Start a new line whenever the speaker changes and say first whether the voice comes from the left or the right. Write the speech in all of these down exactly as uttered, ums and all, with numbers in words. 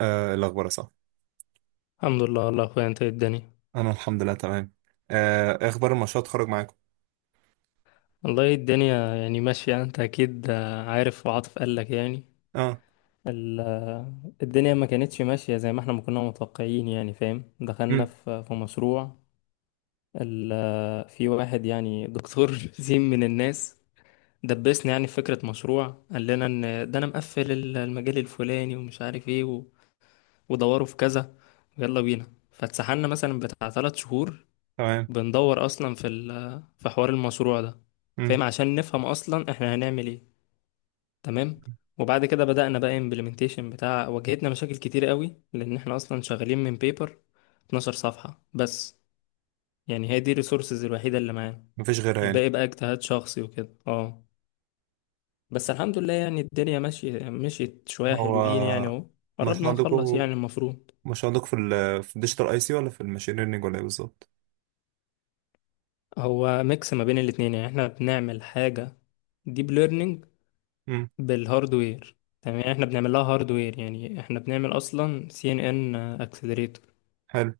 right: آه، الأخبار صح.
left: الحمد لله والله يا اخويا انت إيه الدنيا.
right: أنا الحمد لله تمام. آه إيه أخبار المشروع اتخرج معاكم؟
left: والله الدنيا يعني ماشية، انت اكيد آه، عارف، وعاطف قال لك يعني.
right: أه.
left: ال- آه، الدنيا ما كانتش ماشية زي ما احنا ما كنا متوقعين، يعني فاهم، دخلنا
right: مم.
left: في في مشروع. ال- آه، في واحد يعني دكتور زين من الناس، دبسنا يعني في فكرة مشروع. قال لنا ان ده انا مقفل ال- المجال الفلاني ومش عارف ايه و- ودوروا في كذا ويلا بينا. فاتسحلنا مثلا بتاع ثلاث شهور
right: تمام.
left: بندور اصلا في ال- في حوار المشروع ده،
right: مم.
left: فاهم، عشان نفهم اصلا احنا هنعمل ايه. تمام. وبعد كده بدأنا بقى امبلمنتيشن بتاع، واجهتنا مشاكل كتير قوي لان احنا اصلا شغالين من بيبر اتناشر صفحة بس، يعني هي دي الريسورسز الوحيدة اللي معانا.
right: مفيش غيرها يعني.
left: الباقي بقى اجتهاد شخصي وكده. اه بس الحمد لله يعني الدنيا ماشية، مشيت شوية
right: هو
left: حلوين يعني اهو.
right: مشروع
left: قربنا نخلص
right: عندكم
left: يعني المفروض.
right: مشروع عندكم في ال في الديجيتال أي سي ولا في الماشين ليرنينج ولا إيه بالظبط؟
left: هو ميكس ما بين الاتنين، يعني احنا بنعمل حاجة ديب learning
right: مم.
left: بالهاردوير. تمام، يعني احنا بنعمل لها هاردوير، يعني احنا بنعمل اصلا سي ان ان اكسلريتور.
right: حلو.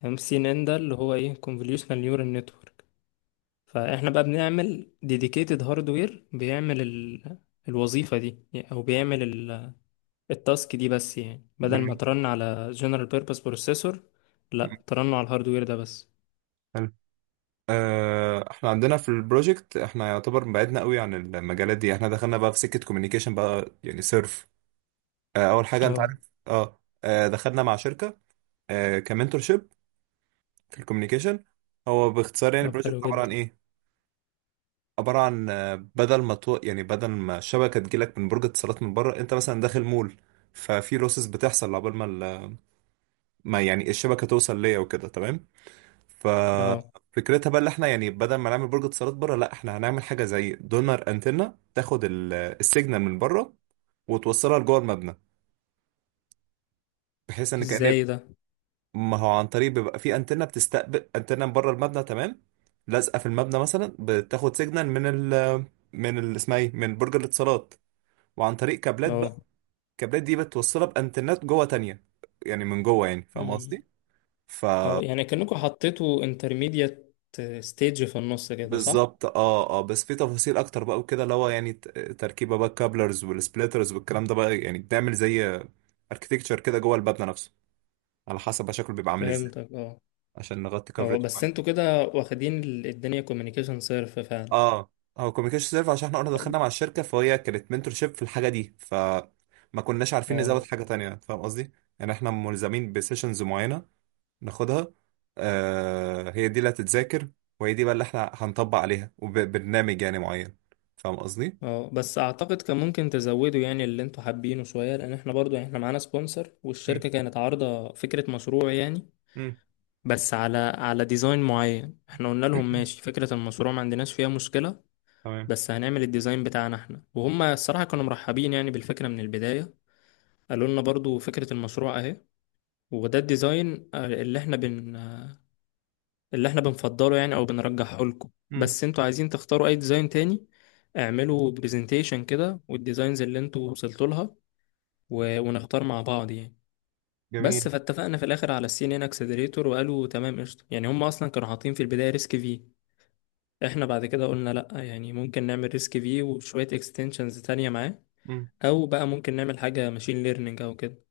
left: تمام، السي ان ان ده اللي هو ايه convolutional neural network. فاحنا بقى بنعمل ديديكيتد هاردوير بيعمل ال... الوظيفة دي، يعني او بيعمل ال... التاسك دي بس، يعني بدل ما
right: جميل.
left: ترن على general purpose processor،
right: مم.
left: لا ترن على الهاردوير ده بس.
right: حلو. آه إحنا عندنا في البروجكت، إحنا يعتبر بعدنا قوي عن المجالات دي. إحنا دخلنا بقى في سكة كوميونيكيشن بقى يعني سيرف. آه أول حاجة، أنت
left: اه.
right: عارف. أه آه، دخلنا مع شركة. آه كمنتور شيب في الكوميونيكيشن. هو باختصار يعني
left: طب
right: البروجكت
left: حلو
right: عبارة عن
left: جدا.
right: إيه؟ عبارة عن آه، بدل ما تو... يعني بدل ما الشبكة تجيلك من برج اتصالات من بره، انت مثلا داخل مول. ففي لوسز بتحصل عقبال ما ال... ما يعني الشبكة توصل ليا وكده، تمام.
left: اه.
right: ففكرتها بقى اللي احنا يعني بدل ما نعمل برج اتصالات بره، لا احنا هنعمل حاجة زي دونر، انتنة تاخد ال... السيجنال من بره وتوصلها لجوه المبنى، بحيث ان كأن
left: ازاي ده؟
right: ما هو عن طريق بيبقى في انتنة بتستقبل، انتنة من بره المبنى، تمام. لازقة في المبنى، مثلا بتاخد سيجنال من ال... من ال... اسمها ايه، من برج الاتصالات، وعن طريق كابلات.
left: اه
right: الكابلات دي بتوصلها بانترنت جوه تانية، يعني من جوه، يعني فاهم قصدي. ف
left: اه، يعني كأنكم حطيتوا انترميديت ستيج في النص كده صح؟
right: بالظبط اه، اه، بس في تفاصيل اكتر بقى وكده، اللي هو يعني ت- تركيبه بقى، الكابلرز والسبليترز والكلام ده، بقى يعني بنعمل زي اركتكتشر كده جوه المبنى نفسه، على حسب بقى شكله بيبقى عامل ازاي،
left: فهمتك اه.
right: عشان نغطي
left: اه
right: كفرج.
left: بس انتوا كده واخدين ال- الدنيا كوميونيكيشن صرف فعلا.
right: اه. هو كوميونيكيشن سيرف عشان احنا قلنا دخلنا مع الشركه، فهي كانت منتور شيب في الحاجه دي، فما كناش عارفين نزود
left: اه.
right: حاجه تانية. فاهم قصدي؟ يعني احنا ملزمين بسيشنز معينه، ناخدها. آه هي دي اللي هتتذاكر، وهي دي بقى اللي احنا هنطبق عليها، وبرنامج يعني معين. فاهم قصدي؟
left: اه بس اعتقد كان ممكن تزودوا يعني اللي انتوا حابينه شوية، لان احنا برضو يعني احنا معانا سبونسر
right: مم.
left: والشركة كانت عارضة فكرة مشروع يعني.
right: مم.
left: بس على على ديزاين معين. احنا قلنا لهم ماشي، فكرة المشروع ما عندناش فيها مشكلة،
right: تمام.
left: بس هنعمل الديزاين بتاعنا احنا. وهم الصراحة كانوا مرحبين يعني بالفكرة من البداية. قالوا لنا برضو فكرة المشروع اهي، وده الديزاين آه، اللي احنا بن آه، اللي احنا بنفضله يعني او بنرجحه لكم،
right: مم.
left: بس انتوا عايزين تختاروا اي ديزاين تاني اعملوا برزنتيشن كده والديزاينز اللي انتوا وصلتوا لها، و... ونختار مع بعض يعني. بس
right: جميل.
left: فاتفقنا في الاخر على السي ان ان اكسلريتور، وقالوا تمام قشطه. يعني هم اصلا كانوا حاطين في البدايه ريسك في، احنا بعد كده قلنا لا، يعني ممكن نعمل ريسك في وشويه اكستنشنز تانية معاه،
right: مم.
left: او بقى ممكن نعمل حاجه ماشين ليرنينج او كده.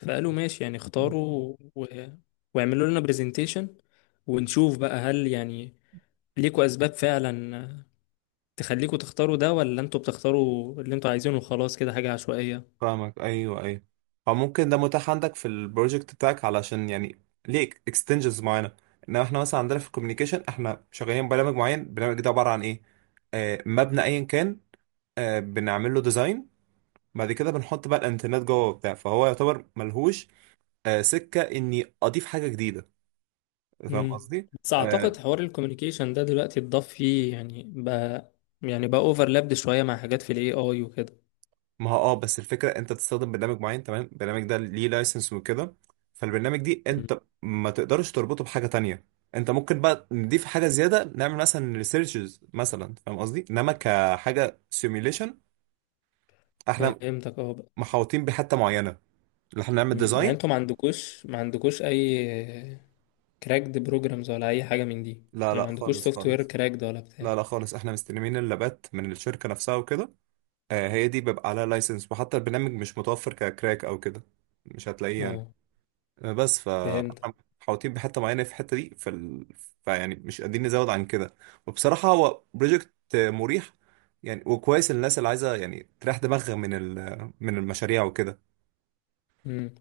left: فقالوا ماشي، يعني
right: مم.
left: اختاروا و... واعملوا لنا برزنتيشن ونشوف بقى، هل يعني ليكوا اسباب فعلا تخليكوا تختاروا ده، ولا انتوا بتختاروا اللي انتوا عايزينه وخلاص كده حاجة عشوائية.
right: فاهمك. ايوه، ايوه. فممكن ده متاح عندك في البروجكت بتاعك علشان يعني ليه اكستنشنز معينه؟ انما احنا مثلا عندنا في الكوميونيكيشن احنا شغالين برنامج معين، البرنامج ده عباره عن ايه. آه مبنى ايا كان. آه بنعمل له ديزاين، بعد كده بنحط بقى الانترنت جوه وبتاع، فهو يعتبر ملهوش آه، سكه اني اضيف حاجه جديده. فاهم
left: امم.
right: قصدي؟
left: بس
right: آه،
left: اعتقد حوار الكوميونيكيشن ده دلوقتي اتضاف فيه يعني بقى، يعني بقى اوفرلابد شوية مع حاجات في الاي اي وكده.
right: ما هو اه بس الفكره انت بتستخدم برنامج معين، تمام. البرنامج ده ليه لايسنس وكده، فالبرنامج دي
left: مم.
right: انت ما تقدرش تربطه بحاجه تانية. انت ممكن بقى نضيف حاجه زياده، نعمل مثلا ريسيرشز مثلا، فاهم قصدي. انما كحاجه سيميوليشن احنا
left: فهمتك اه بقى.
right: محاوطين بحته معينه، اللي احنا نعمل
left: مم. يعني
right: ديزاين.
left: انتوا ما عندكوش ما عندكوش اي كراكد بروجرامز ولا اي حاجة من دي،
right: لا،
left: يعني ما
right: لا،
left: عندكوش
right: خالص،
left: سوفت وير
right: خالص.
left: كراكد ولا بتاع؟
right: لا، لا، خالص. احنا مستلمين اللابات من الشركه نفسها وكده. آه، هي دي بيبقى عليها لايسنس، وحتى البرنامج مش متوفر ككراك او كده، مش هتلاقيه يعني.
left: اه
right: آه، بس
left: فهمت.
right: فاحنا محاوطين بحته معينه، في الحته دي، في ال... فيعني مش قادرين نزود عن كده. وبصراحه هو بروجكت مريح يعني، وكويس للناس اللي عايزه يعني تريح دماغها من ال... من المشاريع وكده.
left: مم.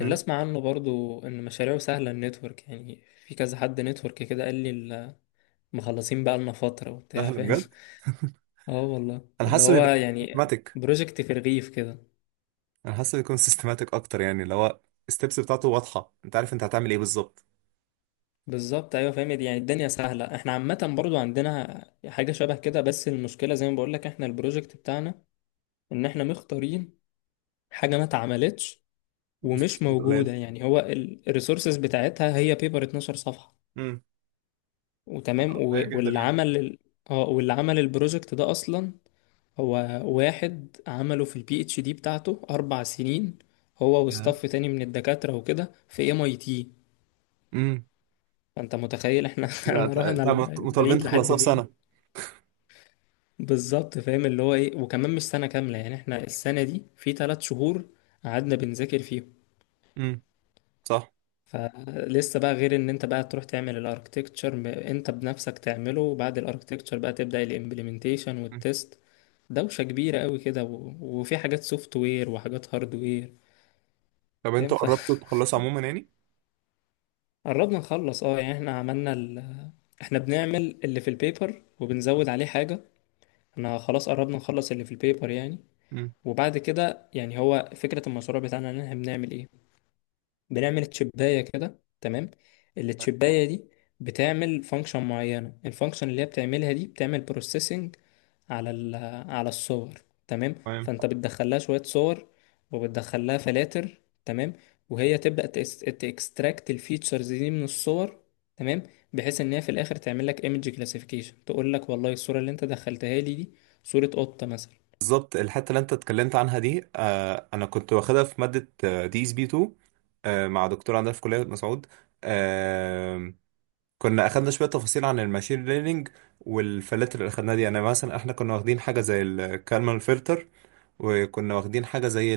left: اللي اسمع عنه برضو ان مشاريعه سهله، النتورك يعني، في كذا حد نتورك كده قال لي ال- مخلصين بقى لنا فتره
right: لا،
left: وبتاع
right: هلا،
left: فاهم.
right: بجد.
left: اه والله
right: انا
left: اللي
right: حاسه
left: هو
right: بيبقى
left: يعني
right: سيستماتيك
left: بروجكت في الرغيف كده.
right: انا حاسه بيكون سيستماتيك اكتر، يعني اللي هو الستبس بتاعته واضحه، انت عارف انت هتعمل ايه بالظبط.
left: بالظبط ايوه، فاهم يعني الدنيا سهله. احنا عامه برضو عندنا حاجه شبه كده، بس المشكله زي ما بقول لك، احنا البروجكت بتاعنا ان احنا مختارين حاجه ما اتعملتش
right: مش
left: ومش موجوده،
right: قليل.
left: يعني هو الريسورسز بتاعتها هي بيبر اتناشر صفحه.
right: امم.
left: وتمام، و-
right: قليل جدا
left: واللي
right: يعني.
left: عمل ال- اه واللي عمل البروجكت ده اصلا هو واحد عمله في البي اتش دي بتاعته أربع سنين، هو وستاف تاني من الدكاترة وكده في ام اي تي.
right: امم.
left: فأنت متخيل احنا
right: لا،
left: احنا
right: ت-
left: رحنا
right: انت مط-
left: ل-
right: مطالبين
left: بعيد لحد
right: تخلصها في
left: فين.
right: سنة.
left: بالظبط فاهم اللي هو ايه. وكمان مش سنة كاملة يعني، احنا السنة دي في ثلاث شهور قعدنا بنذاكر فيهم.
right: امم. صح.
left: فلسه بقى، غير ان انت بقى تروح تعمل الاركتكتشر انت بنفسك تعمله، وبعد الاركتكتشر بقى تبدأ الامبلمنتيشن
right: مم.
left: والتست. دوشة كبيرة قوي كده، و- وفي حاجات سوفت وير وحاجات هارد وير،
right: طب
left: فاهم.
right: انتوا
left: ف
right: قربتوا تخلصوا عموما يعني؟
left: قربنا نخلص اه. يعني احنا عملنا ال... اه، احنا بنعمل اللي في البيبر وبنزود عليه حاجة. احنا خلاص قربنا نخلص اللي في البيبر يعني.
right: امم.
left: وبعد كده يعني، هو فكرة المشروع بتاعنا ان احنا بنعمل ايه؟ بنعمل تشباية كده تمام.
right: طيب،
left: التشباية دي بتعمل فانكشن معينة. الفانكشن اللي هي بتعملها دي بتعمل بروسيسنج على ال على الصور. تمام،
right: تمام.
left: فانت بتدخلها شوية صور وبتدخلها فلاتر. تمام، وهي تبدأ تكستراكت الفيتشرز دي من الصور. تمام، بحيث ان هي في الاخر تعمل لك ايمج كلاسيفيكيشن، تقول لك والله الصورة اللي انت دخلتها لي دي صورة قطة مثلا.
right: بالظبط. الحتة اللي انت اتكلمت عنها دي، آه انا كنت واخدها في مادة دي اس بي اتنين، آه مع دكتور عندنا في كلية مسعود. آه كنا اخدنا شوية تفاصيل عن الماشين ليرنينج والفلاتر اللي اخدناها دي، يعني مثلا احنا كنا واخدين حاجة زي الكالمال فلتر، وكنا واخدين حاجة زي،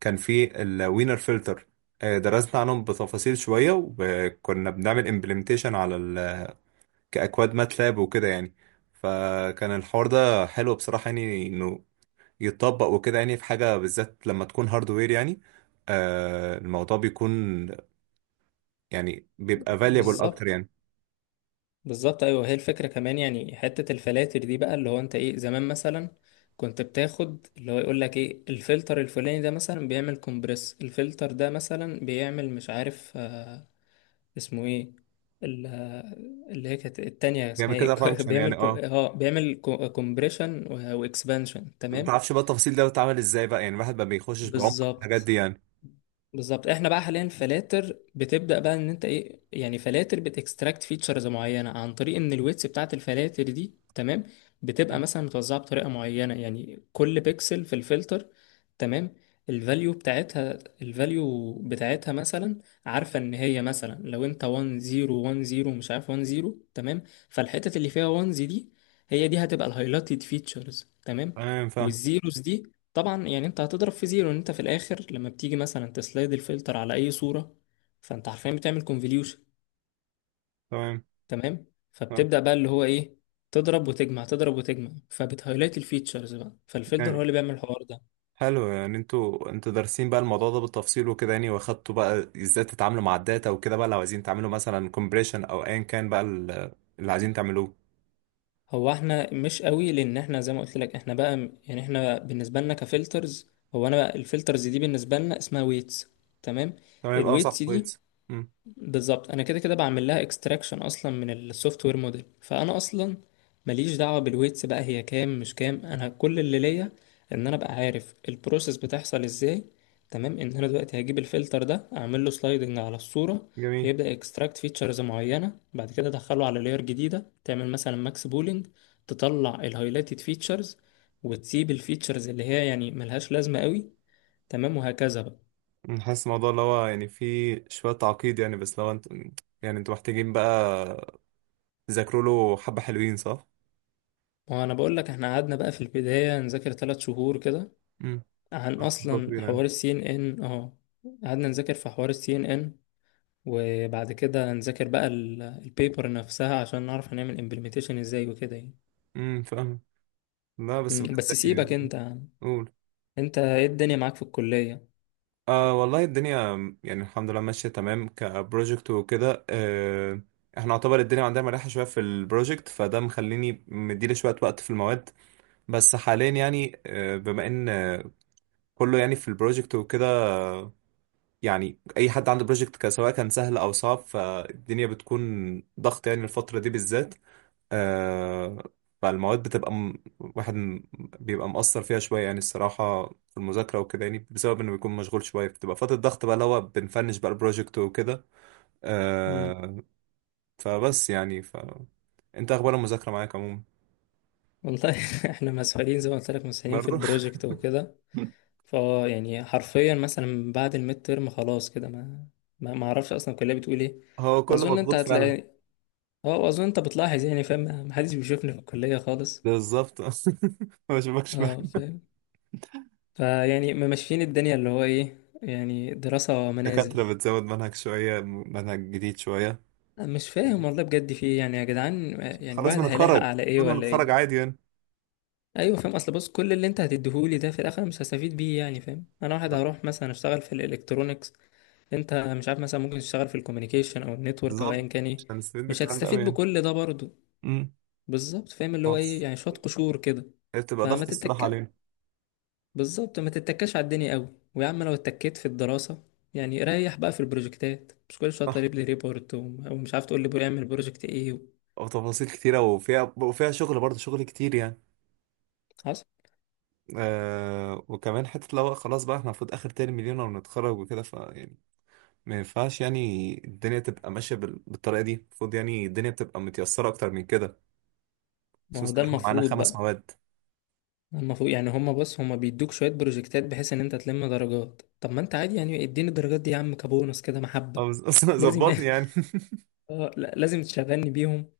right: كان في الوينر فلتر. درسنا عنهم بتفاصيل شوية، وكنا بنعمل امبلمنتيشن على ال... كأكواد ماتلاب وكده يعني. فكان الحوار ده حلو بصراحة، يعني انه يتطبق وكده، يعني في حاجة بالذات لما تكون هاردوير يعني. آه الموضوع بيكون يعني بيبقى valuable اكتر
left: بالظبط.
right: يعني.
left: بالظبط ايوه، هي الفكره كمان، يعني حته الفلاتر دي بقى، اللي هو انت ايه زمان مثلا كنت بتاخد اللي هو يقول لك ايه، الفلتر الفلاني ده مثلا بيعمل كومبريس، الفلتر ده مثلا بيعمل مش عارف آه اسمه ايه، ال- آه، اللي هي كانت التانية
right: بيعمل
left: اسمها ايه.
right: كده فانكشن
left: بيعمل
right: يعني
left: كو-
right: اه
left: اه بيعمل كومبريشن واكسبانشن
right: ما
left: تمام.
right: تعرفش بقى التفاصيل ده بتتعمل ازاي بقى، يعني الواحد ما بيخشش بعمق الحاجات
left: بالظبط.
right: دي يعني.
left: بالظبط، احنا بقى حاليا فلاتر، بتبدا بقى ان انت ايه يعني، فلاتر بتكستراكت فيتشرز معينه عن طريق ان الويتس بتاعت الفلاتر دي تمام بتبقى مثلا متوزعه بطريقه معينه، يعني كل بيكسل في الفلتر تمام، الفاليو بتاعتها، الفاليو بتاعتها مثلا عارفه ان هي مثلا، لو انت واحد صفر واحد صفر مش عارف واحد صفر تمام، فالحتت اللي فيها واحد دي هي دي هتبقى الهايلايتد فيتشرز تمام.
right: تمام فاهم.
left: والزيروز دي طبعا يعني انت هتضرب في زيرو، ان انت في الاخر لما بتيجي مثلا تسلايد الفلتر على اي صورة فانت حرفيا بتعمل كونفوليوشن.
right: تمام
left: تمام، فبتبدأ بقى اللي هو ايه، تضرب وتجمع، تضرب وتجمع، فبتهايلايت الفيتشرز بقى. فالفلتر هو
right: فاهم.
left: اللي بيعمل الحوار ده.
right: حلو يعني انتوا انتوا دارسين بقى الموضوع ده بالتفصيل وكده، يعني واخدتوا بقى ازاي تتعاملوا مع الداتا وكده بقى، لو عايزين تعملوا مثلا كومبريشن او ايا كان بقى ال- اللي عايزين تعملوه.
left: هو احنا مش قوي، لان احنا زي ما قلت لك، احنا بقى م- يعني احنا بالنسبة لنا كفلترز، هو انا بقى الفلترز دي بالنسبة لنا اسمها ويتس. تمام.
right: تمام يبقى صح
left: الويتس دي
right: كويس. امم.
left: بالظبط انا كده كده بعمل لها اكستراكشن اصلا من السوفت وير موديل، فانا اصلا ماليش دعوه بالويتس بقى هي كام مش كام، انا كل اللي ليا ان انا ابقى عارف البروسيس بتحصل ازاي. تمام، ان انا دلوقتي هجيب الفلتر ده اعمل له سلايدنج على الصوره،
right: جميل.
left: يبدا اكستراكت فيتشرز معينه، بعد كده ادخله على لاير جديده تعمل مثلا ماكس بولينج تطلع الهايلايتد فيتشرز وتسيب الفيتشرز اللي هي يعني ملهاش لازمه قوي. تمام، وهكذا بقى.
right: أمم، حاسس الموضوع اللي هو يعني فيه شوية تعقيد يعني، بس لو انتوا، يعني انتوا محتاجين بقى تذاكروا له حبة حلوين، صح؟
left: وانا بقول لك، احنا قعدنا بقى في البدايه نذاكر ثلاث شهور كده
right: امم.
left: عن
right: خطوة
left: اصلا
right: طويلة يعني.
left: حوار السي ان ان. اه، قعدنا نذاكر في حوار السي ان ان، وبعد كده نذاكر بقى البيبر نفسها عشان نعرف هنعمل امبلمنتيشن ازاي وكده يعني.
right: امم. فاهم. لا بس
left: مم، بس
right: بجد
left: سيبك
right: يعني.
left: انت يا عم.
right: قول.
left: انت ايه الدنيا معاك في الكلية؟
right: آه والله الدنيا، يعني الحمد لله ماشية تمام كبروجكت وكده آه احنا يعتبر الدنيا عندنا مريحة شوية في البروجكت، فده مخليني مديلي شوية وقت في المواد. بس حاليا يعني آه بما ان آه، كله يعني في البروجكت وكده آه، يعني اي حد عنده بروجكت سواء كان سهل او صعب، فالدنيا بتكون ضغط يعني الفترة دي بالذات. آه فالمواد بتبقى م... واحد م... بيبقى مقصر فيها شوية يعني الصراحة في المذاكرة وكده، يعني بسبب إنه بيكون مشغول شوية، بتبقى فترة ضغط بقى اللي هو بنفنش بقى البروجكت وكده.
left: مم.
right: آه فبس يعني ف أنت أخبار المذاكرة معاك عموما؟
left: والله احنا مسحولين زي ما قلت لك، مسحولين في
right: برضه.
left: البروجكت وكده. فا يعني حرفيا مثلا بعد الميد ترم خلاص كده، ما ما ما اعرفش اصلا الكلية بتقول ايه.
right: هو كله
left: واظن انت
right: مضغوط فعلا.
left: هتلاقي، اه واظن انت بتلاحظ يعني فاهم، محدش بيشوفني في الكلية خالص.
right: بالظبط. ما بشوفكش بقى.
left: اه فاهم. فيعني ممشيين الدنيا اللي هو ايه، يعني دراسة منازل.
right: الدكاترة بتزود منهج شوية، منهج جديد شوية.
left: أنا مش فاهم والله بجد في ايه يعني يا جدعان، يعني
right: خلاص
left: الواحد هيلاحق
right: بنتخرج،
left: على ايه
right: كل ما
left: ولا
right: نتخرج
left: ايه؟
right: عادي يعني.
left: ايوه فاهم. اصل بص كل اللي انت هتديهولي ده في الاخر مش هستفيد بيه، يعني فاهم انا واحد هروح مثلا اشتغل في الالكترونيكس، انت مش عارف مثلا ممكن تشتغل في الكوميونيكيشن او النتورك او ايا
right: بالظبط،
left: كان ايه.
right: مش هنستفيد
left: مش
right: بالكلام ده أوي
left: هتستفيد
right: يعني.
left: بكل ده برضه. بالظبط فاهم اللي هو
right: امم.
left: ايه، يعني شوية قشور كده.
right: هي بتبقى
left: فما
right: ضغط الصراحة
left: تتكلم،
right: علينا.
left: بالظبط ما تتكاش على الدنيا قوي. ويا عم لو اتكيت في الدراسة يعني ريح بقى في البروجكتات، مش كل شوية
right: صح،
left: طالب لي ريبورت و- او مش عارف تقول لي بيعمل بروجكت ايه و...
right: وتفاصيل كتيرة وفيها وفيها شغل برضه، شغل كتير يعني.
left: حصل.
right: آه وكمان حتة لو خلاص بقى، احنا المفروض آخر ترم لينا ونتخرج وكده، ف يعني ما ينفعش يعني الدنيا تبقى ماشية بال- بالطريقة دي. المفروض يعني الدنيا بتبقى متيسرة أكتر من كده،
left: ما هو
right: خصوصا
left: ده
right: إن احنا معانا
left: المفروض
right: خمس
left: بقى.
right: مواد.
left: المفروض يعني هما، بص هما بيدوك شوية بروجكتات بحيث ان انت تلم درجات، طب ما انت عادي يعني اديني الدرجات دي يا عم كبونص كده محبة.
right: آه، بس- أصلاً
left: لازم.
right: ظبطني يعني.
left: اه لا لازم تشغلني بيهم.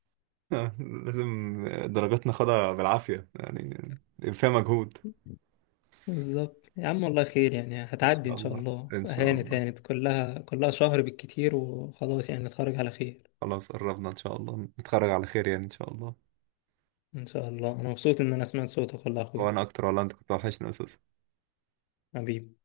right: لازم. درجات ناخدها بالعافية يعني، فيها مجهود.
left: بالظبط يا عم، والله خير يعني،
right: إن
left: هتعدي
right: شاء
left: ان شاء
right: الله.
left: الله،
right: إن شاء
left: هانت
right: الله.
left: هانت، كلها كلها شهر بالكتير وخلاص، يعني نتخرج على خير.
right: خلاص قربنا إن شاء الله نتخرج على خير يعني، إن شاء الله.
left: إن شاء الله. أنا مبسوط إن أنا سمعت صوتك والله يا أخوي.
right: وانا اكتر والله، انت كنت وحشني اساسا.
left: حبيبي.